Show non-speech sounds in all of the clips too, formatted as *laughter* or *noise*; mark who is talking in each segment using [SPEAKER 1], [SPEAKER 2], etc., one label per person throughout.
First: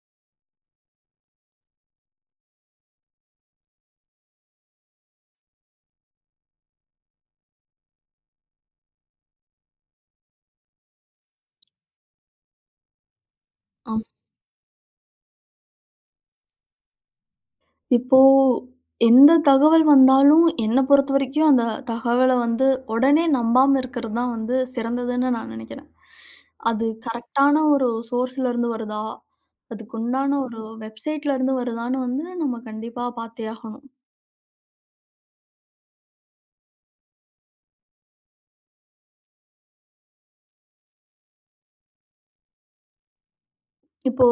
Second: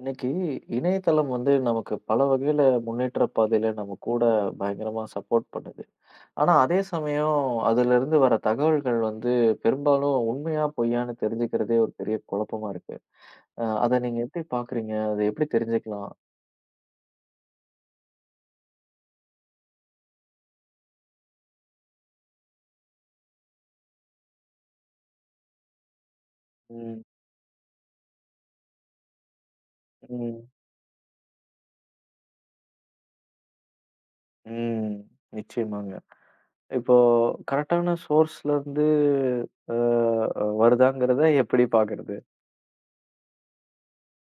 [SPEAKER 1] இன்னைக்கு இணையதளம் வந்து நமக்கு பல வகையில முன்னேற்ற பாதையில நம்ம கூட பயங்கரமா சப்போர்ட் பண்ணுது. ஆனா அதே சமயம் அதிலிருந்து வர தகவல்கள் வந்து பெரும்பாலும் உண்மையா பொய்யான்னு தெரிஞ்சுக்கிறதே ஒரு பெரிய குழப்பமா இருக்கு. அத
[SPEAKER 2] ஆம்.
[SPEAKER 1] நீங்க எப்படி பார்க்குறீங்க? அத எப்படி தெரிஞ்சுக்கலாம்?
[SPEAKER 2] இப்போ எந்த தகவல் வந்தாலும், என்ன பொறுத்தவரைக்கும் அந்த தகவல வந்து உடனே நம்பாம இருக்கிறது தான் வந்து சிறந்ததுன்னு நான் நினைக்கிறேன். அது
[SPEAKER 1] ம்,
[SPEAKER 2] கரெக்ட்டான ஒரு சோர்ஸ்ல இருந்து வருதா? அதுக்குண்டான
[SPEAKER 1] ம்,
[SPEAKER 2] ஒரு வெப்சைட்ல இருந்து வருதான்னு வந்து நம்ம கண்டிப்பா பார்த்தே ஆகணும்.
[SPEAKER 1] ம். நிச்சயமாங்க. இப்போ கரெக்டான சோர்ஸ்லருந்து அ அ வருதாங்கிறத எப்படி பார்க்கறது?
[SPEAKER 2] இப்போ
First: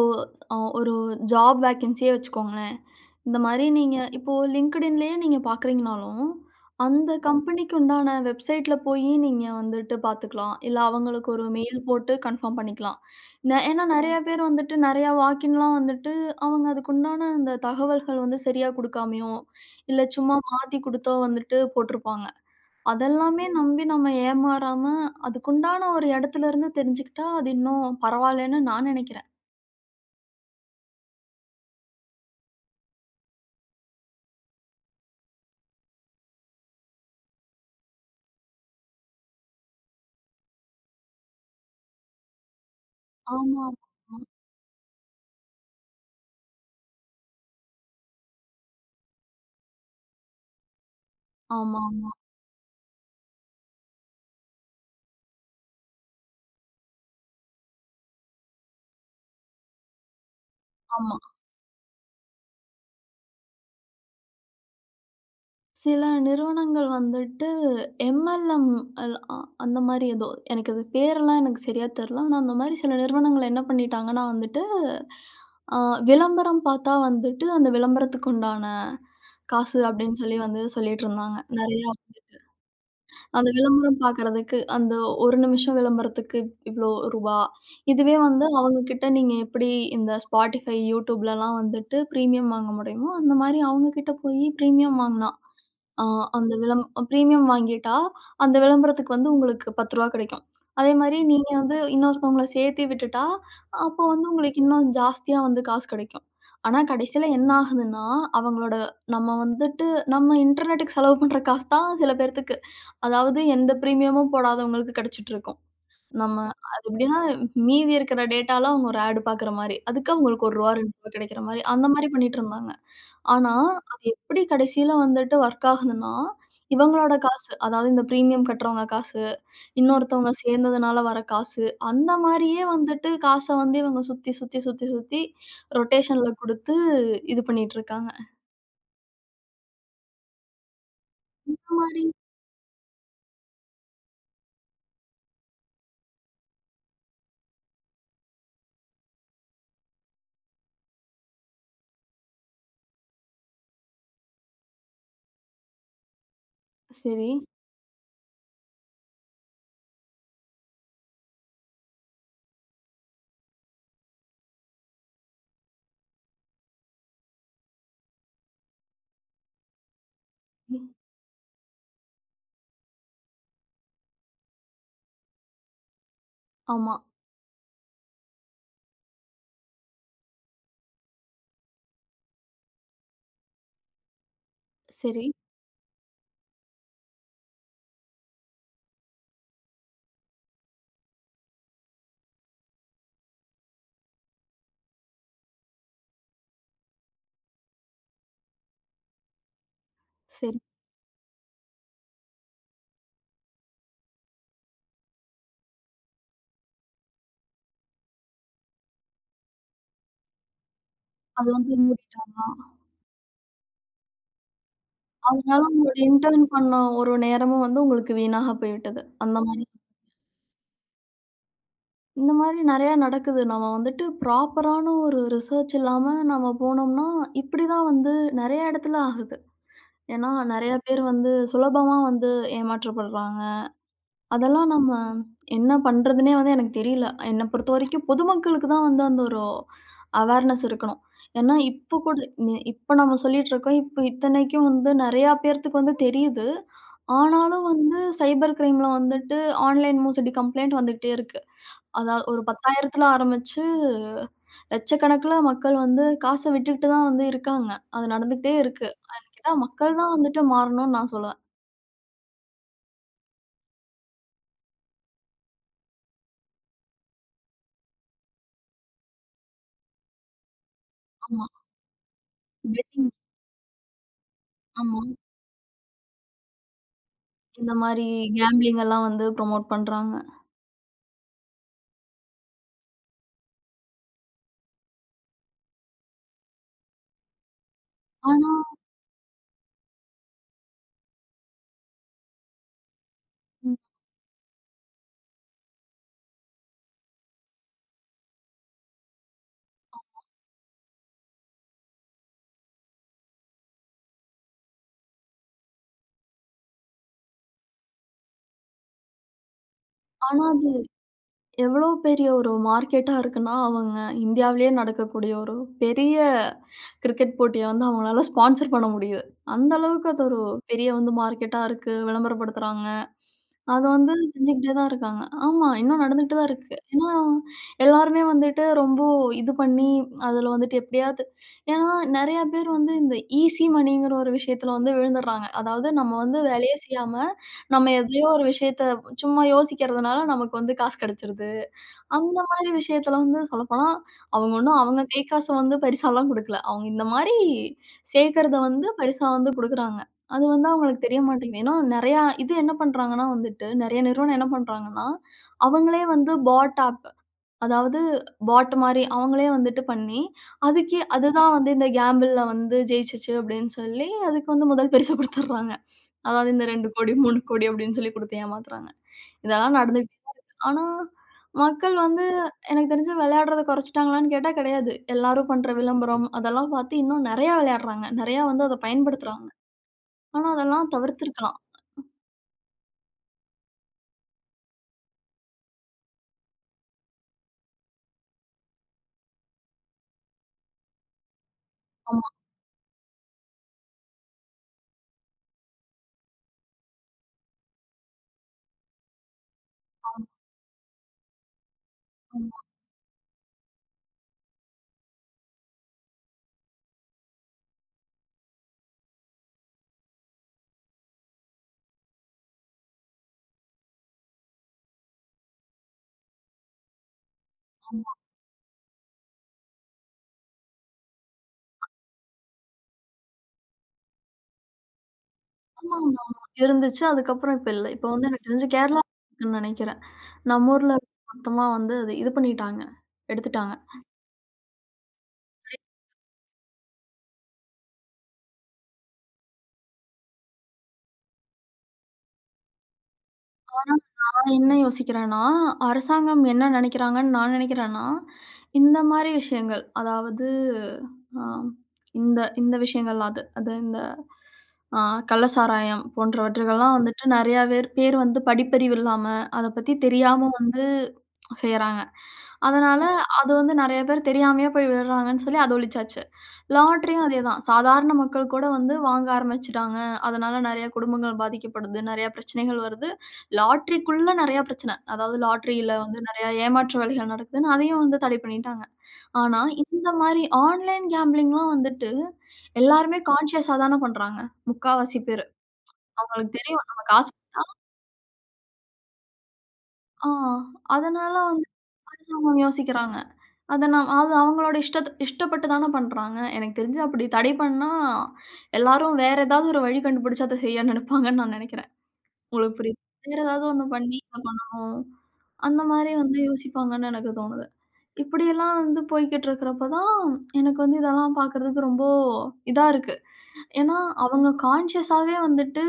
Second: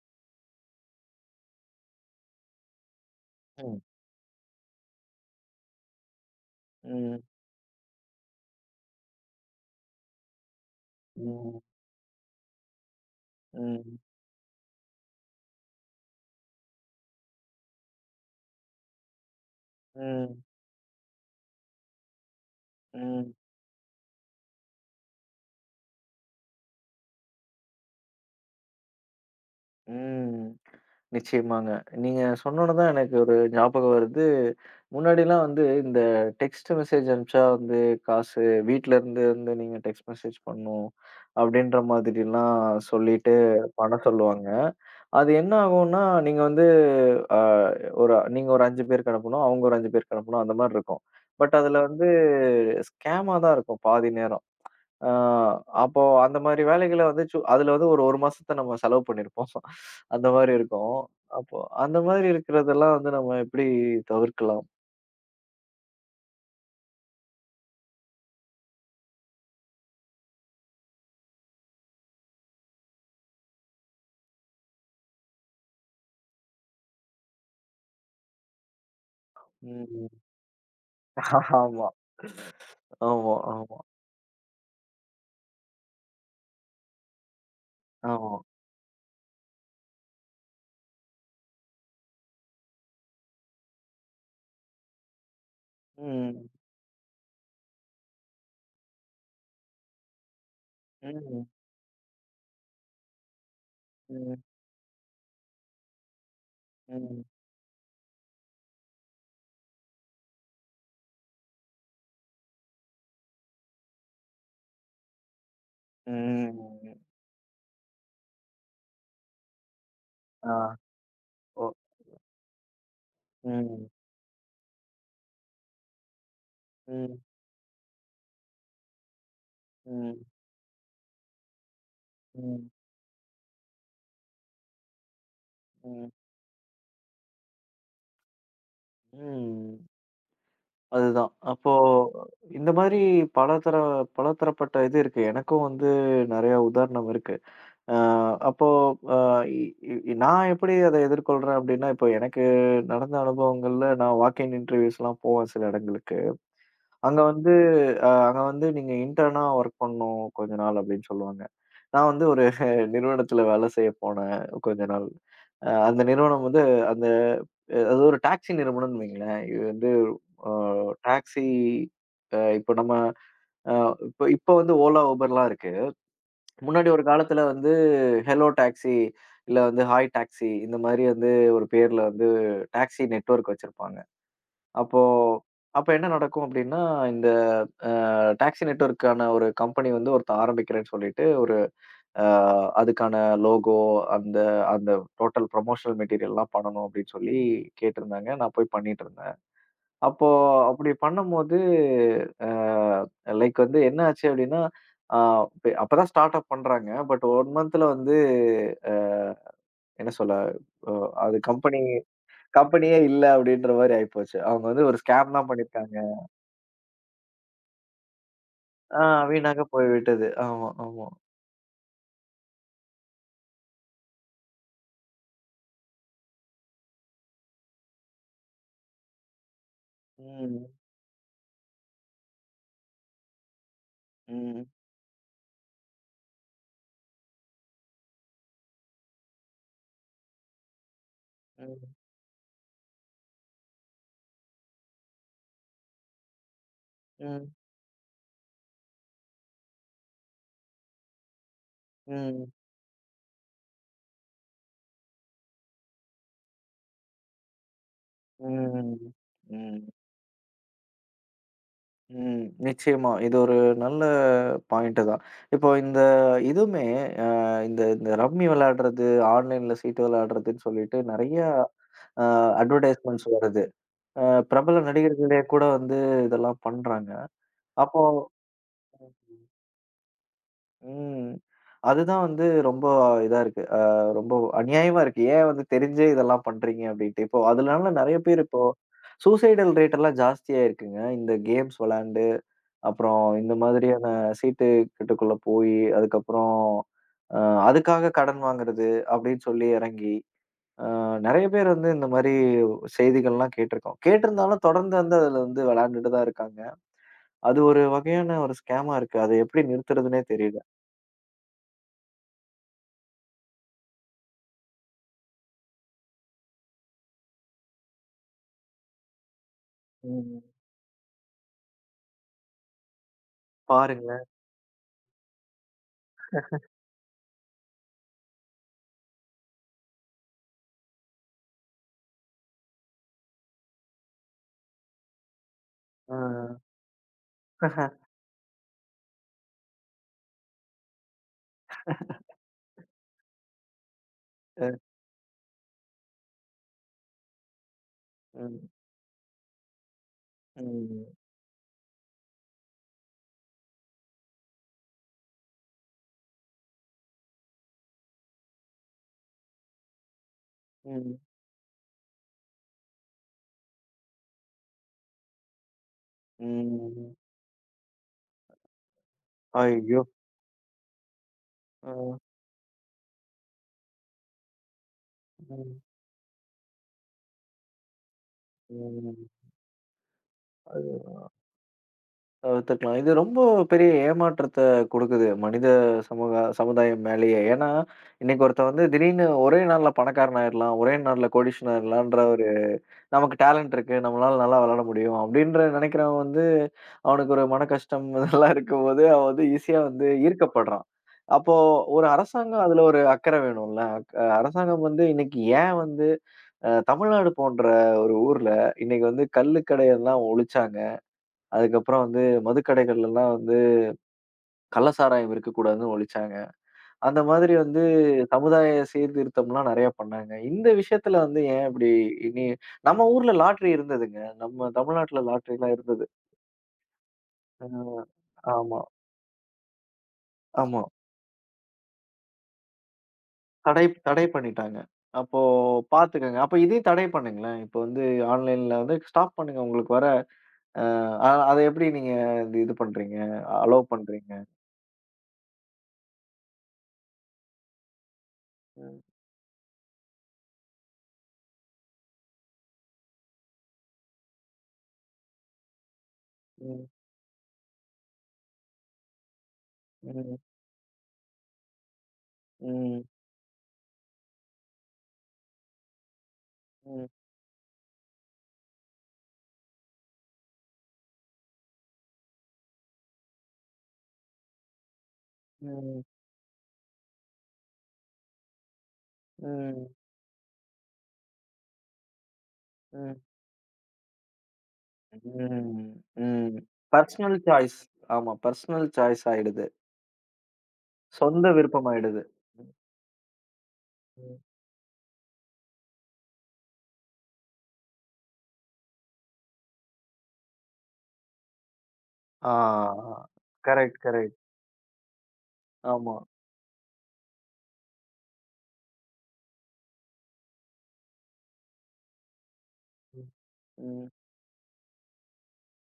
[SPEAKER 2] ஒரு ஜாப் வேக்கன்ஸியே வச்சுக்கோங்களேன். இந்த மாரி
[SPEAKER 1] ம்,
[SPEAKER 2] நீங்க இப்போ LinkedInலயே நீங்க பார்க்குறீங்கனாலும், அந்த
[SPEAKER 1] ம்,
[SPEAKER 2] கம்பெனிக்கு உண்டான வெப்சைட்ல போயி நீங்க வந்துட்டு பார்த்துக்கலாம். இல்ல அவங்களுக்கு ஒரு
[SPEAKER 1] ம்,
[SPEAKER 2] மெயில் போட்டு கன்ஃபார்ம் பண்ணிக்கலாம். ஏன்னா
[SPEAKER 1] ம்,
[SPEAKER 2] நெறைய பேர் வந்துட்டு நெறையா வாக்கின்லாம் வந்துட்டு அவங்க அதுக்குண்டான அந்த தகவல்கள் வந்து சரியா குடுக்காமயோ, இல்ல சும்மா
[SPEAKER 1] ம்,
[SPEAKER 2] மாத்தி குடுத்தோ வந்துட்டு போட்டிருப்பாங்க.
[SPEAKER 1] ம்,
[SPEAKER 2] அதெல்லாமே நம்பி நம்ம ஏமாறாம, அதுக்குண்டான ஒரு இடத்துலருந்து தெரிஞ்சுக்கிட்டா அது இன்னும் பரவாயில்லன்னு நான் நினைக்கிறேன்.
[SPEAKER 1] ம். நிச்சயமாங்க. நீங்க சொன்னோன தான் எனக்கு ஒரு ஞாபகம் வருது. முன்னாடிலாம் வந்து இந்த டெக்ஸ்ட் மெசேஜ் அனுப்பிச்சா வந்து காசு வீட்லருந்து வந்து நீங்க டெக்ஸ்ட் மெசேஜ் பண்ணணும். அப்டின்ற மாதிரிலாம் சொல்லிட்டு
[SPEAKER 2] ஆமாமா.
[SPEAKER 1] பண்ண சொல்லுவாங்க. அது என்ன ஆகும்னா, நீங்க வந்து அ ஒரு நீங்க ஒரு 5 பேருக்கு அனுப்பணும். அவங்க ஒரு 5 பேருக்கு அனுப்பணும். அந்த மாரி இருக்கும். பட் அதுல
[SPEAKER 2] ஆமாமா,
[SPEAKER 1] வந்து
[SPEAKER 2] ஆமா.
[SPEAKER 1] ஸ்கேமா தான் இருக்கும் பாதி நேரம். ஆ அப்போ அந்த மாரி வேலைகள வந்து அதுல வந்து ஒரு 1 மாசத்த நம்ம செலவு பண்ணியிருப்போம். *laughs* அந்த மாரி இருக்கும்.
[SPEAKER 2] ஆமா ஆமா.
[SPEAKER 1] அப்போ அந்த மாதிரி இருக்கிறதெல்லாம் வந்து நம்ம எப்படி தவிர்க்கலாம்?
[SPEAKER 2] சில நிறுவனங்கள் வந்துட்டு எம்எல்எம் அல் அ அந்த மாரி ஏதோ எனக்கு அது பேரெல்லாம் எனக்கு சரியா தெரியல. ஆனா அந்த மாரி சில நிறுவனங்கள் என்ன பண்ணிட்டாங்கன்னா வந்துட்டு, அ விளம்பரம் பார்த்தா வந்துட்டு அந்த விளம்பரத்துக்கு உண்டான காசு
[SPEAKER 1] ம்.
[SPEAKER 2] அப்படின்னு சொல்லி வந்து சொல்லிட்டு இருந்தாங்க.
[SPEAKER 1] *laughs*
[SPEAKER 2] நெறைய
[SPEAKER 1] ஆமா. ஆமா,
[SPEAKER 2] அந்த
[SPEAKER 1] ஆமா,
[SPEAKER 2] விளம்பரம் பார்க்கறதுக்கு, அந்த 1 நிமிஷம் விளம்பரத்துக்கு இவ்ளோ ரூபா. இதுவே
[SPEAKER 1] ஆமா.
[SPEAKER 2] வந்து அவங்க கிட்ட நீங்க எப்படி இந்த Spotify, YouTubeலலாம் வந்துட்டு பிரீமியம் வாங்க முடியுமோ, அந்த மாரி அவங்க கிட்ட போயி பிரீமியம் வாங்குனா, அ
[SPEAKER 1] ம்.
[SPEAKER 2] அந்த விளம் பிரீமியம் வாங்கிட்டா, அந்த விளம்பரத்துக்கு வந்து உங்களுக்கு ரூ. 10 கிடைக்கும். அதே மாரி
[SPEAKER 1] ம்.
[SPEAKER 2] நீங்க வந்து இன்னொருத்தவங்கள சேர்த்து விட்டுட்டா, அப்போ வந்து
[SPEAKER 1] ம்.
[SPEAKER 2] உங்களுக்கு இன்னும் ஜாஸ்தியா வந்து காசு கிடைக்கும். ஆனா
[SPEAKER 1] ம்.
[SPEAKER 2] கடைசியில என்ன ஆகுதுன்னா, அவங்களோட நம்ம வந்துட்டு நம்ம இன்டர்நெட்டுக்கு செலவு பண்ற காசு தான் சில பேர்த்துக்கு அதாவது எந்த பிரீமியமும் போடாதவங்களுக்கு கிடைச்சிட்டுருக்கும். நம்ம அது
[SPEAKER 1] ம்.
[SPEAKER 2] எப்படின்னா, மீதி இருக்கிற டேட்டால அவங்க ஒரு ஆட் பார்க்குற மாரி. அதுக்கு அவங்களுக்கு ரூ.
[SPEAKER 1] ஆ.
[SPEAKER 2] 1 ரூ. 2 கிடைக்கிற மாரி,
[SPEAKER 1] ஓ.
[SPEAKER 2] அந்த மாரி பண்ணிட்டுருந்தாங்க. ஆனா,
[SPEAKER 1] ம்.
[SPEAKER 2] அது எப்படி கடைசியில வந்துட்டு வொர்க் ஆகுதுன்னா, இவங்களோட
[SPEAKER 1] ம்.
[SPEAKER 2] காசு, அதாவது இந்த பிரீமியம் கட்டுறவங்க காசு,
[SPEAKER 1] ம்.
[SPEAKER 2] இன்னொருத்தவங்க சேர்ந்ததுனால வர காசு, அந்த மாரியே
[SPEAKER 1] ம்.
[SPEAKER 2] வந்துட்டு காச வந்து இவங்க சுத்தி, சுத்தி, சுத்தி, சுத்தி
[SPEAKER 1] ம்.
[SPEAKER 2] ரொட்டேஷன்ல குடுத்து இது பண்ணிட்டுருக்காங்க.
[SPEAKER 1] ம். அதுதான்.
[SPEAKER 2] இந்த
[SPEAKER 1] அப்போ
[SPEAKER 2] மாரி
[SPEAKER 1] இந்த மாரி பலதர பலதரப்பட்ட இது இருக்கு. எனக்கும் வந்து நெறைய உதாரணம் இருக்கு. அ அப்போ அ இ இ நான் எப்படி அத எதிர்கொள்றேன் அப்படின்னா, இப்போ எனக்கு நடந்த அனுபவங்கள்ல நான் வாக் இன் இன்டர்வியூஸ்லாம் போவேன் சில இடங்களுக்கு. அங்க
[SPEAKER 2] சரி.
[SPEAKER 1] வந்து நீங்க இன்டர்னா வொர்க் பண்ணும் கொஞ்ச நாள் அப்படின்னு சொல்லுவாங்க. நான் வந்து ஒரு *laughs* நிறுவனத்துல வேலை செய்ய போனேன் கொஞ்ச நாள். அந்த நிறுவனம் வந்து அந்த அது ஒரு டாக்ஸி நிறுவனம்னு வைங்களேன். இது வந்து அ
[SPEAKER 2] ம்.
[SPEAKER 1] டாக்ஸி அ இப்போ நம்ம அ இப்போ இப்போ வந்து ஓலா, உபர்லாம் இருக்கு. முன்னாடி
[SPEAKER 2] ஆமா.
[SPEAKER 1] ஒரு காலத்துல வந்து ஹெலோ டாக்ஸி, இல்ல வந்து ஹாய் டாக்ஸி இந்த மாரி வந்து ஒரு பேர்ல வந்து டாக்ஸி நெட்வொர்க் வச்சிருப்பாங்க. அப்போ
[SPEAKER 2] சரி,
[SPEAKER 1] அப்ப என்ன நடக்கும் அப்டின்னா, இந்த டாக்ஸி நெட்வொர்க்கான ஒரு கம்பெனி வந்து ஒருத்தன் ஆரம்பிக்கிறேன்னு சொல்லிட்டு, ஒரு அ அதுக்கான லோகோ அந்த அந்த டோட்டல் ப்ரமோஷனல் மெட்டீரியல்லாம் பண்ணணும் அப்டின்னு சொல்லி கேட்டிருந்தாங்க. நான் போய் பண்ணிட்டு இருந்தேன். அப்போ
[SPEAKER 2] சரி.
[SPEAKER 1] அப்படி பண்ணும்போது, லைக் வந்து என்ன ஆச்சு அப்படின்னா, அ இப்ப அப்பதான் ஸ்டார்ட் அப் பண்றாங்க. பட் 1 மந்த்ல வந்து அ என்ன சொல்ல, அ அது
[SPEAKER 2] அது வந்து
[SPEAKER 1] கம்பெனி
[SPEAKER 2] மூடிட்டாங்களா?
[SPEAKER 1] கம்பெனியே இல்ல அப்படின்ற மாரி ஆயிப்போச்சு. அவங்க வந்து ஒரு ஸ்கேம் தான்
[SPEAKER 2] அதனால உங்களோட
[SPEAKER 1] பண்ணியிருக்காங்க.
[SPEAKER 2] இன்டர்ன் பண்ண ஒரு நேரமும் வந்து உங்களுக்கு வீணாக போய்விட்டது.
[SPEAKER 1] ஆ
[SPEAKER 2] அந்த மாரி
[SPEAKER 1] வீணாக போய்விட்டது. ஆமா, ஆமா.
[SPEAKER 2] இந்த மாரி நெறையா நடக்குது. நம்ம வந்துட்டு ப்ராப்பரான ஒரு ரிசர்ச் இல்லாம நம்ம போனோம்னா, இப்படி தான் வந்து நெறைய இடத்துல ஆகுது. ஏன்னா,
[SPEAKER 1] ம்,
[SPEAKER 2] நெறைய பேர் வந்து சுலபமா வந்து ஏமாற்றப்படுறாங்க.
[SPEAKER 1] ம்,
[SPEAKER 2] அதெல்லாம் நம்ம என்ன பண்றதுன்னே வந்து எனக்கு தெரியல. என்ன பொறுத்தவரைக்கும் பொதுமக்களுக்கு தான் வந்து அந்த ஒரு அவேர்னஸ் இருக்கணும். ஏன்னா,
[SPEAKER 1] ம்,
[SPEAKER 2] இப்ப கூட இப்ப நம்ம சொல்லிட்டு இருக்கோம். இப்ப இத்தனைக்கும் வந்து நெறையா பேர்த்துக்கு வந்து தெரியுது.
[SPEAKER 1] ம்,
[SPEAKER 2] ஆனாலும் வந்து சைபர் கிரைம்ல வந்துட்டு ஆன்லைன் மோசடி கம்ப்ளைண்ட் வந்துகிட்டே இருக்கு. அதாவது ஒரு
[SPEAKER 1] ம்,
[SPEAKER 2] 10,000த்துல ஆரம்பிச்சு லட்சக்கணக்குல மக்கள் வந்து காச விட்டுட்டு தான் வந்து இருக்காங்க. அது நடந்துகிட்டே இருக்கு.
[SPEAKER 1] ம்,
[SPEAKER 2] அதுன்னு கேட்டா
[SPEAKER 1] ம்.
[SPEAKER 2] மக்கள் தான் வந்துட்டு மாறணும்னு நான் சொல்லுவேன்.
[SPEAKER 1] ம். நிச்சயமா. இது ஒரு நல்ல பாயிண்ட் தான். இப்போ இந்த இதுவுமே அ இந்த இந்த ரம்மி விளையாடுறது, ஆன்லைன்ல சீட்டு விளையாடுறதுன்னு சொல்லிட்டு நெறைய
[SPEAKER 2] ஆமா.
[SPEAKER 1] அ
[SPEAKER 2] பெட்டிங்.
[SPEAKER 1] அட்வர்டைஸ்மென்ட்ஸ் வருது. அ பிரபல
[SPEAKER 2] ஆமா.
[SPEAKER 1] நடிகர்களே கூட வந்து இதெல்லாம் பண்றாங்க.
[SPEAKER 2] இந்த
[SPEAKER 1] அப்போ
[SPEAKER 2] மாரி கேம்பிளிங் எல்லாம் வந்து ப்ரமோட் பண்றாங்க.
[SPEAKER 1] ம். அதுதான் வந்து ரொம்ப இதா இருக்கு. ரொம்ப அநியாயமா இருக்கு. ஏன் வந்து தெரிஞ்சே இதெல்லாம் பண்றீங்க அப்படின்ட்டு. இப்போ அதனால நெறைய பேர்
[SPEAKER 2] ஆனா
[SPEAKER 1] இப்போ சூசைடல் ரேட் எல்லாம் ஜாஸ்தியா இருக்குங்க. இந்த கேம்ஸ் விளையாண்டு அப்புறம் இந்த
[SPEAKER 2] ம்.
[SPEAKER 1] மாதிரியான சீட்டு கட்டுக்குள்ள போயி, அதுக்கப்புறம் அ அதுக்காக கடன் வாங்குறது அப்படின்னு சொல்லி இறங்கி, அ நெறைய பேர் வந்து இந்த மாரி செய்திகள்லாம் கேட்டிருக்கோம். கேட்டிருந்தாலும் தொடர்ந்து வந்து அதுல வந்து விளையாண்டுட்டு தான் இருக்காங்க. அது ஒரு வகையான ஒரு ஸ்கேமா இருக்கு. அத எப்படி நிறுத்துறதுன்னே
[SPEAKER 2] ஆனா
[SPEAKER 1] தெரியல.
[SPEAKER 2] அது எவ்வளோ பெரிய ஒரு மார்க்கெட்டா இருக்குன்னா, அவங்க இந்தியாவிலேயே நடக்கக்கூடிய ஒரு பெரிய கிரிக்கெட் போட்டிய வந்து அவங்களால ஸ்பான்சர் பண்ண முடியுது. அந்த அளவுக்கு அது ஒரு
[SPEAKER 1] ம்.
[SPEAKER 2] பெரிய வந்து மார்க்கெட்டா இருக்கு. விளம்பரப்படுத்துறாங்க. அத வந்து
[SPEAKER 1] பாருங்களேன்.
[SPEAKER 2] செஞ்சுக்கிட்டே தான் இருக்காங்க. ஆமா, இன்னும் நடந்துகிட்டு தான் இருக்கு. ஏன்னா, எல்லாருமே வந்துட்டு ரொம்ப இது பண்ணி அதுல வந்துட்டு எப்படியாவது ஏன்னா நெறைய பேர் வந்து இந்த ஈசி மணிங்கிற ஒரு விஷயத்துல வந்து விழுந்துடுறாங்க. அதாவது நம்ம
[SPEAKER 1] ஆ.
[SPEAKER 2] வந்து வேலையே செய்யாம, நம்ம எதையோ ஒரு விஷயத்த சும்மா யோசிக்கிறதுனால நமக்கு வந்து காசு கிடைச்சிருது. அந்த மாதிரி விஷயத்துல வந்து சொல்லப்போனா, அவங்க
[SPEAKER 1] அ.
[SPEAKER 2] ஒண்ணும் அவங்க கை காசு வந்து பரிசாலாம் குடுக்கல. அவங்க இந்த மாரி சேர்க்கிறத
[SPEAKER 1] ம்.
[SPEAKER 2] வந்து பரிசா வந்து குடுக்குறாங்க. அது வந்து அவங்களுக்கு
[SPEAKER 1] ம்.
[SPEAKER 2] தெரிய மாட்டேங்குது. ஏன்னா நெறையா இது என்ன பண்றாங்கன்னா வந்துட்டு, நெறைய நிறுவனம் என்ன பண்றாங்கன்னா, அவங்களே வந்து பாட் ஆப் அதாவது பாட் மாரி அவங்களே வந்துட்டு பண்ணி, அதுக்கே
[SPEAKER 1] ம்.
[SPEAKER 2] அதுதான் வந்து இந்த கேம்பிள்ல வந்து ஜெயிச்சுச்சு அப்படின்னு சொல்லி, அதுக்கு வந்து முதல் பரிசு குடுத்துடுறாங்க. அதாவது இந்த 2 கோடி,
[SPEAKER 1] ம்.
[SPEAKER 2] 3 கோடி அப்படின்னு சொல்லி குடுத்து ஏமாத்துறாங்க. இதெல்லாம்
[SPEAKER 1] ஐயோ!
[SPEAKER 2] நடந்துகிட்டே தான் இருக்கு. ஆனா,
[SPEAKER 1] அ.
[SPEAKER 2] மக்கள் வந்து எனக்கு தெரிஞ்சு விளையாடுறத குறைச்சுட்டாங்களான்னு கேட்டா கிடையாது. எல்லாரும் பண்ற
[SPEAKER 1] ம்.
[SPEAKER 2] விளம்பரம், அதெல்லாம் பார்த்து இன்னும் நெறையா விளையாடுறாங்க. நெறையா வந்து அத பயன்படுத்துறாங்க. ஆனா, அதெல்லாம்
[SPEAKER 1] ம்.
[SPEAKER 2] தவிர்த்திருக்கலாம்.
[SPEAKER 1] தவிர்த்துக்கலாம். இது ரொம்ப பெரிய ஏமாற்றத்த குடுக்குது. மனித சமூக சமுதாயம் மேலேயே. ஏன்னா, இன்னைக்கு ஒருத்தன் வந்து திடீர்னு ஒரே நாள்ல பணக்காரன் ஆயிரலாம். ஒரே நாள்ல கோடீஸ்வரன் ஆயிரலான்ற
[SPEAKER 2] ஆமா,
[SPEAKER 1] ஒரு நமக்கு டேலண்ட் இருக்கு. நம்மளால நல்லா விளையாட முடியும். அப்டின்ற நெனைக்கிறவன் வந்து, அவனுக்கு ஒரு மன கஷ்டம் *laughs* இதெல்லாம் இருக்கும்போது, அவன் வந்து ஈஸியா வந்து ஈர்க்கப்படுறான். அப்போ ஒரு
[SPEAKER 2] ஆமா.
[SPEAKER 1] அரசாங்கம் அதுல ஒரு அக்கறை வேணும்ல. அரசாங்கம் வந்து இன்னைக்கு ஏன் வந்து தமிழ்நாடு போன்ற ஒரு ஊர்ல, இன்னைக்கு வந்து கள்ளுக்கடையெல்லாம் ஒழிச்சாங்க. அதுக்கப்புறம் வந்து மதுக்கடைகள்லாம் வந்து கள்ள சாராயம் இருக்கக்கூடாதுன்னு ஒழிச்சாங்க. அந்த மாதிரி வந்து சமுதாய சீர்திருத்தம்லாம் நெறைய பண்ணாங்க. இந்த விஷயத்துல வந்து ஏன் இப்படி இனி நம்ம ஊர்ல லாட்டரி இருந்ததுங்க. நம்ம தமிழ்நாட்டுல லாட்டரிலாம் இருந்தது.
[SPEAKER 2] ஆமாமாமா. இருந்துச்சு. அதுக்கப்புறம்
[SPEAKER 1] அ
[SPEAKER 2] இப்ப இல்ல. இப்ப வந்து எனக்கு தெரிஞ்சு
[SPEAKER 1] ஆமா,
[SPEAKER 2] கேரளா இருக்குன்னு நெனைக்கிறேன். நம்ம
[SPEAKER 1] ஆமா.
[SPEAKER 2] ஊர்ல மொத்தமா வந்து அது இது பண்ணிட்டாங்க. எடுத்துட்டாங்க.
[SPEAKER 1] தடை தடை பண்ணிட்டாங்க. அப்போ பாத்துக்கங்க. அப்ப இதையும் தடை பண்ணுங்களேன். இப்ப வந்து ஆன்லைன்ல வந்து ஸ்டாப் பண்ணுங்க. உங்களுக்கு வர அ அத எப்படி நீங்க இது இது பண்றீங்க? அலோவ்
[SPEAKER 2] ஆனா,
[SPEAKER 1] பண்றீங்க?
[SPEAKER 2] நான் என்ன யோசிக்கிறேன்னா, அரசாங்கம் என்ன நினைக்கிறாங்கன்னு நான் நினைக்கிறேன்னா, இந்த
[SPEAKER 1] ம்,
[SPEAKER 2] மாரி விஷயங்கள், அதாவது அ இந்த இந்த விஷயங்கள்லாம் அது. அது இந்த அ கள்ள சாராயம்
[SPEAKER 1] ம்,
[SPEAKER 2] போன்றவற்றுகள்லாம் வந்துட்டு நெறையா பேர் பேர் வந்து படிப்பறிவு இல்லாம, அத பத்தி
[SPEAKER 1] ம்,
[SPEAKER 2] தெரியாம வந்து செய்றாங்க. அதனால
[SPEAKER 1] ம்,
[SPEAKER 2] அது வந்து நெறைய பேர் தெரியாமயே போய் விழுறாங்கன்னு சொல்லி அது ஒழிச்சாச்சு.
[SPEAKER 1] ம்,
[SPEAKER 2] லாட்டரியும் அதேதான். சாதாரண மக்கள் கூட வந்து வாங்க ஆரம்பிச்சுட்டாங்க. அதனால நெறைய குடும்பங்கள் பாதிக்கப்படுது. நெறைய பிரச்சனைகள் வருது. லாட்டரிக்குள்ள நெறைய பிரச்சனை. அதாவது லாட்டரியில
[SPEAKER 1] ம்,
[SPEAKER 2] வந்து நெறைய ஏமாற்று வேலைகள் நடக்குதுன்னு அதையும் வந்து தடை பண்ணிட்டாங்க. ஆனா,
[SPEAKER 1] ம்,
[SPEAKER 2] இந்த மாரி ஆன்லைன் கேம்பிளிங்லாம் வந்துட்டு
[SPEAKER 1] ம்.
[SPEAKER 2] எல்லாருமே கான்ஷியஸா தான பண்றாங்க. முக்காவாசி பேரு.
[SPEAKER 1] ம்.
[SPEAKER 2] அவங்களுக்கு
[SPEAKER 1] ம்.
[SPEAKER 2] தெரியும் நம்ம காசு.
[SPEAKER 1] Personal choice. ஆமா. பர்சனல் சாய்ஸ் ஆயிடுது.
[SPEAKER 2] ஆ, அதனால
[SPEAKER 1] சொந்த
[SPEAKER 2] வந்து
[SPEAKER 1] விருப்பம் ஆயிடுது.
[SPEAKER 2] அரசாங்கம் யோசிக்கிறாங்க. அத நான் அது
[SPEAKER 1] ம்.
[SPEAKER 2] அவங்களோட இஷ்டப்பட்டு தான பண்றாங்க. எனக்கு தெரிஞ்சு அப்படி தடை பண்ணா, எல்லாரும் வேற ஏதாவது ஒரு வழி கண்டுபிடிச்சு அத செய்ய நினைப்பாங்கன்னு நான் நினைக்கிறேன். உங்களுக்கு புரியுது.
[SPEAKER 1] ஆ.
[SPEAKER 2] வேற ஏதாவது ஒண்ணு
[SPEAKER 1] கரெக்ட்,
[SPEAKER 2] பண்ணி
[SPEAKER 1] கரெக்ட்.
[SPEAKER 2] இத பண்ணணும். அந்த மாரி
[SPEAKER 1] ஆமா.
[SPEAKER 2] வந்து யோசிப்பாங்கன்னு எனக்கு தோணுது. இப்படியெல்லாம் வந்து போய்க்கிட்டு இருக்கிறப்ப தான், எனக்கு வந்து இதெல்லாம் பார்க்கறதுக்கு ரொம்ப இதா இருக்கு.
[SPEAKER 1] ம்.
[SPEAKER 2] ஏன்னா,
[SPEAKER 1] ம்.
[SPEAKER 2] அவங்க கான்ஷியஸாவே வந்துட்டு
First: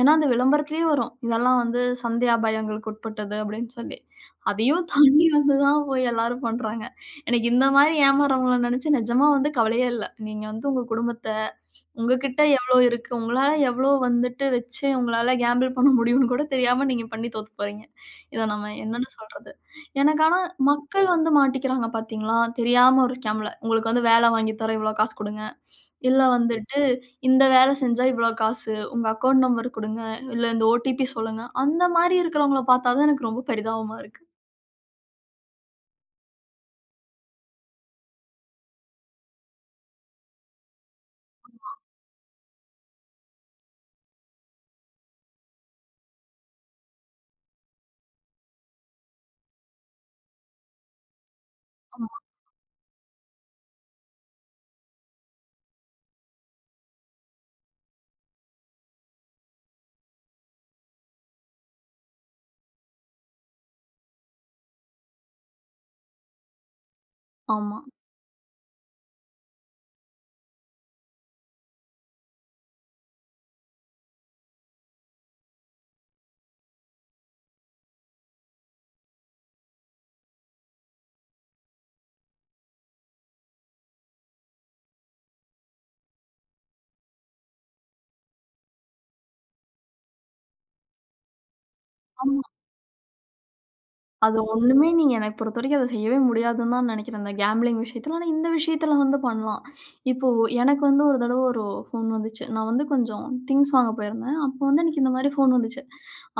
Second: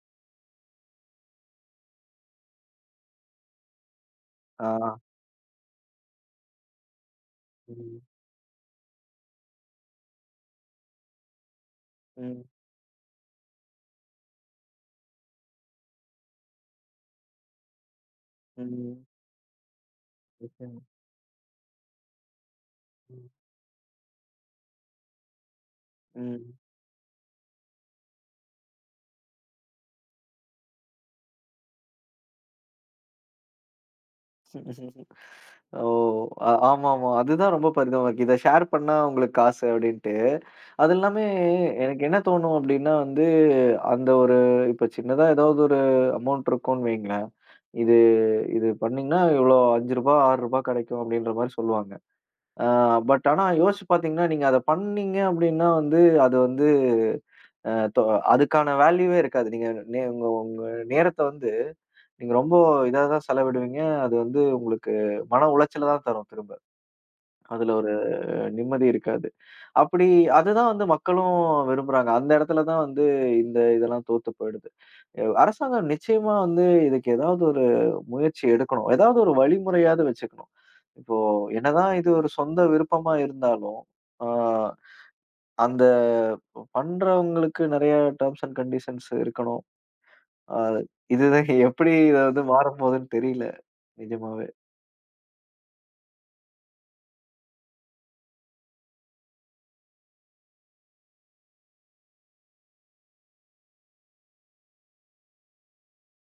[SPEAKER 2] ஏன்னா அந்த விளம்பரத்திலேயே வரும். இதெல்லாம் வந்து சந்தியா பயங்களுக்கு உட்பட்டது அப்படின்னு சொல்லி.
[SPEAKER 1] ஆ.
[SPEAKER 2] அதையும் தாண்டி வந்து தான் போய் எல்லாரும் பண்றாங்க. எனக்கு இந்த மாரி
[SPEAKER 1] ம்.
[SPEAKER 2] ஏமாறவங்கள நெனச்சு நிஜமா வந்து கவலையே இல்ல. நீங்க வந்து உங்க குடும்பத்த, உங்ககிட்ட
[SPEAKER 1] ம்.
[SPEAKER 2] எவ்ளோ இருக்கு, உங்களால எவ்ளோ வந்துட்டு வச்சு உங்களால கேம்பிள் பண்ண முடியும்னு கூட தெரியாம நீங்க பண்ணி தோத்து போறீங்க. இத நம்ம
[SPEAKER 1] ம்.
[SPEAKER 2] என்னன்னு சொல்றது? எனக்கு ஆனா
[SPEAKER 1] நிச்சயமா.
[SPEAKER 2] மக்கள் வந்து மாட்டிக்கிறாங்க பார்த்தீங்களா? தெரியாம ஒரு
[SPEAKER 1] ம்.
[SPEAKER 2] ஸ்கேம்ல. உங்களுக்கு வந்து வேலை வாங்கி தர்றோம், இவ்ளோ காசு குடுங்க. இல்ல
[SPEAKER 1] ம்.
[SPEAKER 2] வந்துட்டு, இந்த வேல செஞ்சா இவ்ளோ காசு, உங்க அக்கவுண்ட் நம்பர் குடுங்க, இல்ல இந்த ஓடிபி சொல்லுங்க. அந்த மாரி இருக்கிறவங்கள பார்த்தா தான் எனக்கு ரொம்ப பரிதாபமா இருக்கு.
[SPEAKER 1] *laughs* ஓ! ஆமாமா. அதுதான் ரொம்ப பரிதாபமா இருக்கு. இத ஷேர் பண்ணா உங்களுக்கு காசு அப்டின்ட்டு. அது எல்லாமே எனக்கு என்ன தோணும் அப்டின்னா வந்து, அந்த ஒரு இப்ப சின்னதா ஏதாவது ஒரு அமௌண்ட் இருக்கும்னு வைங்களேன். இது இது பண்ணீங்கன்னா இவ்ளோ ரூ. 5 ரூ. 6 கெடைக்கும் அப்டின்ற மாரி சொல்லுவாங்க.
[SPEAKER 2] ஆமா,
[SPEAKER 1] அ பட் ஆனா யோசிச்சு பார்த்தீங்கன்னா, நீங்க அத பண்ணீங்க அப்டின்னா வந்து, அது வந்து அ தொ அதுக்கான வேல்யூவே இருக்காது. நீங்க உங்க உங்க நேரத்த வந்து, நீங்க ரொம்ப இதா தான் செலவிடுவீங்க. அது வந்து உங்களுக்கு மன உளைச்சல தான் தரும் திரும்ப. அதுல
[SPEAKER 2] ஆமா,
[SPEAKER 1] ஒரு நிம்மதி இருக்காது. அப்படி அதுதான் வந்து மக்களும் விரும்புறாங்க. அந்த இடத்துல தான் வந்து இந்த இதெல்லாம் தோத்து போயிடுது. அரசாங்கம் நிச்சயமா வந்து இதுக்கு ஏதாவது ஒரு முயற்சி எடுக்கணும். ஏதாவது ஒரு வழிமுறையாவது வச்சுக்கணும். இப்போ என்னதான் இது ஒரு சொந்த விருப்பமா இருந்தாலும், அ அந்த பண்றவங்களுக்கு நெறைய டெர்ம்ஸ் அண்ட் கண்டிஷன்ஸ் இருக்கணும். அ இதுதான் *laughs* எப்படி இத
[SPEAKER 2] ஆமா.
[SPEAKER 1] வந்து மாறப்போதுன்னு தெரியல
[SPEAKER 2] அது
[SPEAKER 1] நிஜமாவே.
[SPEAKER 2] ஒண்ணுமே நீங்க எனக்கு பொறுத்தவரைக்கும் அத செய்யவே முடியாதுன்னு தான் நெனைக்கிறேன், இந்த கேம்பிளிங் விஷயத்துல. ஆனா இந்த விஷயத்துல வந்து பண்ணலாம். இப்போ எனக்கு வந்து ஒரு தடவ ஒரு ஃபோன் வந்துச்சு. நான் வந்து கொஞ்சம் திங்ஸ் வாங்க போயிருந்தேன். அப்போ வந்து எனக்கு இந்த மாரி ஃபோன் வந்துச்சு.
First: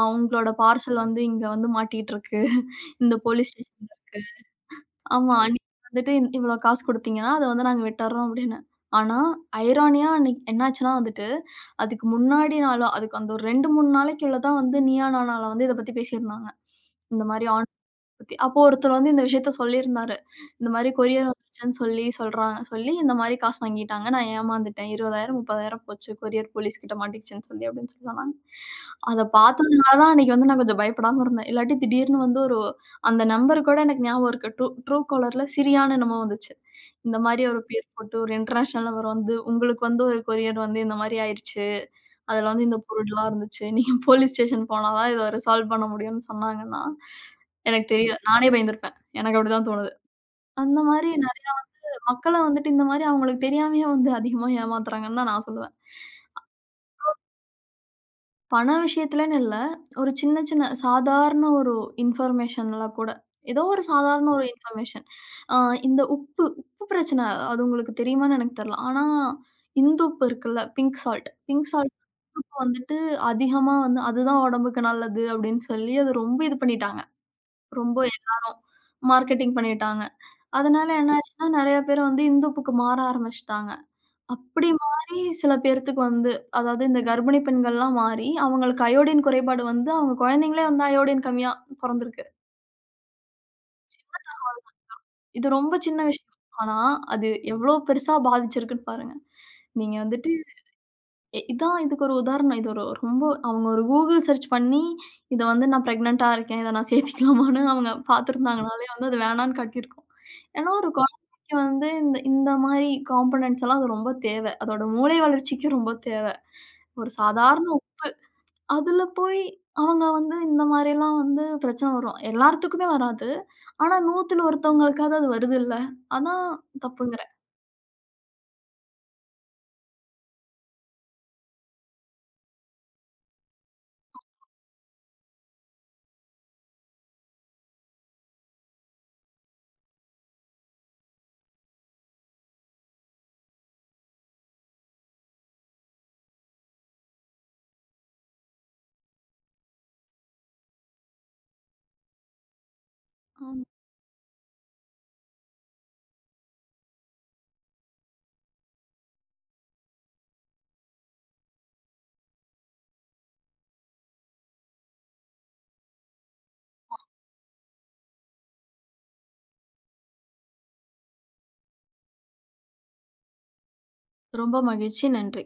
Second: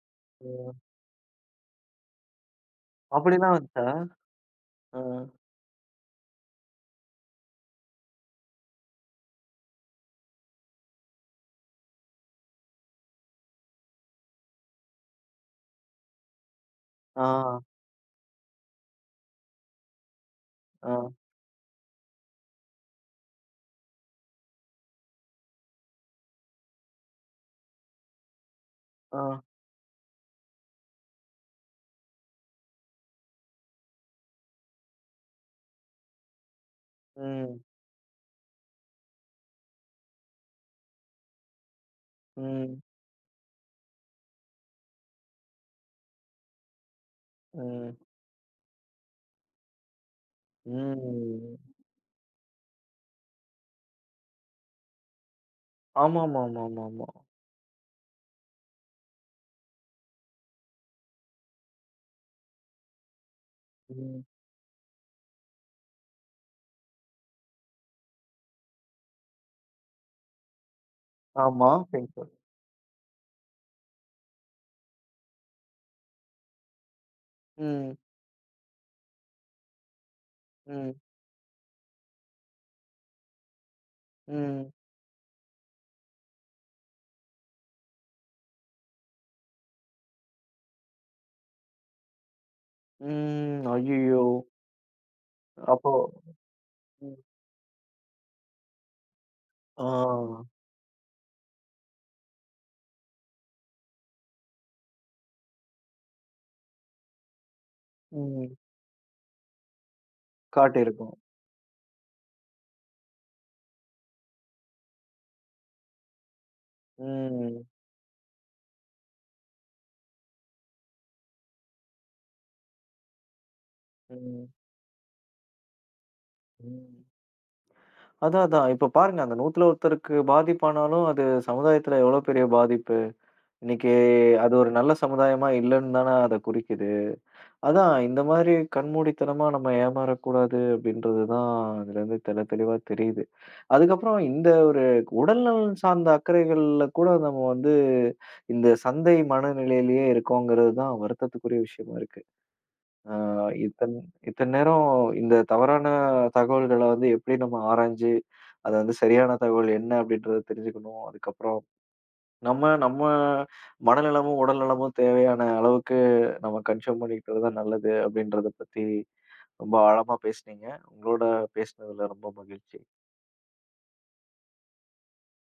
[SPEAKER 2] உங்களோட பார்சல் வந்து இங்க வந்து மாட்டிட்டு இருக்கு. இந்த போலீஸ்
[SPEAKER 1] அப்படிலாம் வந்துட்டா,
[SPEAKER 2] ஸ்டேஷன்ல இருக்கு.
[SPEAKER 1] அ,
[SPEAKER 2] ஆமா. ம். நீங்க வந்துட்டு இவ்ளோ காசு குடுத்தீங்கன்னா, அத வந்து நாங்க விட்டுர்றோம் அப்படின்னு. ஆனா, ஐரானியா அன்னைக்கு என்னாச்சுன்னா வந்துட்டு, அதுக்கு முன்னாடி நாளோ அதுக்கு அந்த ஒரு 2, 3 நாளைக்குள்ள தான் வந்து நீயா நானால வந்து இத பத்தி பேசியிருந்தாங்க. இந்த மாரி
[SPEAKER 1] ஆ,
[SPEAKER 2] பத்தி. அப்போ ஒருத்தர் வந்து இந்த விஷயத்த சொல்லியிருந்தாரு. இந்த மாரி
[SPEAKER 1] ஆ,
[SPEAKER 2] கொரியர் வந்துருச்சுன்னு சொல்லி சொல்றாங்க சொல்லி இந்த மாரி காசு வாங்கிட்டாங்க. நான் ஏமாந்துட்டேன். 20,000 30,000 போச்சு. கொரியர் போலீஸ் கிட்ட மாட்டிக்கிச்சுன்னு சொல்லி அப்படின்னு சொல்லி சொன்னாங்க.
[SPEAKER 1] ஆ,
[SPEAKER 2] அத பார்த்ததுனால தான் அன்னைக்கு வந்து நான் கொஞ்சம் பயப்படாம இருந்தேன். இல்லாட்டி திடீர்னு வந்து ஒரு அந்த நம்பர் கூட எனக்கு ஞாபகம் இருக்கு. ட்ரூ ட்ரூ காலர்ல சிரியான்னு என்னமோ வந்துச்சு. இந்த மாரி ஒரு
[SPEAKER 1] ம்.
[SPEAKER 2] பேர் போட்டு ஒரு இன்டர்நேஷனல் நம்பர் வந்து உங்களுக்கு வந்து ஒரு கொரியர் வந்து இந்த மாரி ஆயிருச்சு. அதுல வந்து இந்த
[SPEAKER 1] ம்.
[SPEAKER 2] பொருள்லாம் இருந்துச்சு. நீங்க போலீஸ் ஸ்டேஷன் *laughs* போனா தான் இத ரிசால்வ் பண்ண முடியும்னு சொன்னாங்கன்னா, எனக்கு
[SPEAKER 1] ம்.
[SPEAKER 2] தெரியும். நானே பயந்திருப்பேன். எனக்கு அப்படிதான் தோணுது. அந்த மாரி நெறைய
[SPEAKER 1] ம்.
[SPEAKER 2] மக்கள வந்துட்டு இந்த மாரி அவங்களுக்கு தெரியாமயே வந்து அதிகமா ஏமாத்துறாங்கன்னு தான் நான் சொல்லுவேன்.
[SPEAKER 1] ஆமாமாமாமாமா.
[SPEAKER 2] பண விஷயத்துலன்னு இல்ல. ஒரு சின்ன, சின்ன சாதாரண ஒரு இன்ஃபர்மேஷன்ல கூட. ஏதோ ஒரு
[SPEAKER 1] ம்.
[SPEAKER 2] சாதாரண ஒரு இன்ஃபர்மேஷன். அ இந்த உப்பு, உப்பு பிரச்சனை அது உங்களுக்கு தெரியுமான்னு எனக்கு தெர்ல. ஆனா, இந்துப்பு இருக்குல்ல, பிங்க் சால்ட். பிங்க்
[SPEAKER 1] ஆமா.
[SPEAKER 2] Salt
[SPEAKER 1] pencil.
[SPEAKER 2] உப்பு வந்துட்டு அதிகமா வந்து அதுதான் உடம்புக்கு நல்லது அப்படின்னு சொல்லி அது ரொம்ப இது பண்ணிட்டாங்க.
[SPEAKER 1] ம்.
[SPEAKER 2] ரொம்ப எல்லாரும் மார்க்கெட்டிங் பண்ணிட்டாங்க. அதனால
[SPEAKER 1] ம்.
[SPEAKER 2] என்ன ஆயிருச்சுன்னா, நெறைய பேர் வந்து இந்துப்புக்கு மாற ஆரம்பிச்சுட்டாங்க. அப்படி
[SPEAKER 1] ம்.
[SPEAKER 2] மாறி சில பேர்த்துக்கு வந்து அதாவது இந்த கர்ப்பிணி பெண்கள்லாம் மாறி, அவங்களுக்கு அயோடின் குறைபாடு வந்து அவங்க குழந்தைங்களே வந்து அயோடின் கம்மியா பொறந்திருக்கு.
[SPEAKER 1] ம். ஐயய்யோ!
[SPEAKER 2] இது ரொம்ப
[SPEAKER 1] அப்போ
[SPEAKER 2] சின்ன விஷயம். ஆனா,
[SPEAKER 1] ம்.
[SPEAKER 2] அது எவ்ளோ பெருசா பாதிச்சிருக்குன்னு பாருங்க. நீங்க வந்துட்டு
[SPEAKER 1] ஆ.
[SPEAKER 2] இதான் இதுக்கு ஒரு உதாரணம். இது ஒரு ரொம்ப அவங்க ஒரு Google சர்ச் பண்ணி, இத வந்து நான் பிரெக்னன்ட்டா இருக்கேன். இத நான் சேர்த்துக்கலாமான்னு அவங்க
[SPEAKER 1] ம்.
[SPEAKER 2] பார்த்துருந்தாங்கனாலே வந்து அது வேணான்னு காட்டியிருக்கும். ஏன்னா, ஒரு
[SPEAKER 1] காட்டியிருக்கும்.
[SPEAKER 2] குழந்தைக்கு வந்து இந்த இந்த மாரி காம்போனன்ட்ஸ் எல்லாம் அது ரொம்ப தேவை. அதோட மூளை வளர்ச்சிக்கு ரொம்ப தேவை. ஒரு
[SPEAKER 1] ம்.
[SPEAKER 2] சாதாரண அதுல போய் அவங்க வந்து இந்த மாரிலாம் வந்து பிரச்சனை வரும். எல்லாத்துக்குமே வராது. ஆனா 100-த்துல
[SPEAKER 1] ம்.
[SPEAKER 2] ஒருத்தவங்களுக்காவது அது வருதுல்ல. அதான்
[SPEAKER 1] ம்.
[SPEAKER 2] தப்புங்கிறேன்.
[SPEAKER 1] அதான், அதான். இப்ப பாருங்க அந்த 100ல ஒருத்தருக்கு பாதிப்பானாலும், அது சமுதாயத்துல எவ்வளோ பெரிய பாதிப்பு. இன்னைக்கு அது ஒரு நல்ல சமுதாயமா இல்லன்னு தான அத குறிக்குது. அதான் இந்த மாரி கண்மூடித்தனமா நம்ம ஏமாறக்கூடாது அப்படின்றது தான் அதுலருந்து தெளிவா தெரியுது. அதுக்கப்புறம் இந்த ஒரு உடல்நலன் சார்ந்த அக்கறைகள்ல கூட நம்ம வந்து இந்த சந்தை மனநிலையிலேயே இருக்கோங்கிறது தான் வருத்தத்துக்குரிய விஷயமா இருக்கு. ஆ
[SPEAKER 2] ஆமா.
[SPEAKER 1] இத்தன் இத்தன நேரம் இந்த தவறான தகவல்கள வந்து எப்படி நம்ம ஆராய்ஞ்சு, அது வந்து சரியான தகவல் என்ன அப்படின்றத தெரிஞ்சுக்கணும். அதுக்கப்புறம் நம்ம நம்ம மனநலமும், உடல் நலமும் தேவையான அளவுக்கு நம்ம கன்சியூம் பண்ணிக்கிட்டது தான் நல்லது அப்படின்றத பத்தி ரொம்ப ஆழமா பேசுனீங்க. உங்களோட பேசினதுல ரொம்ப மகிழ்ச்சி.
[SPEAKER 2] ரொம்ப மகிழ்ச்சி. நன்றி.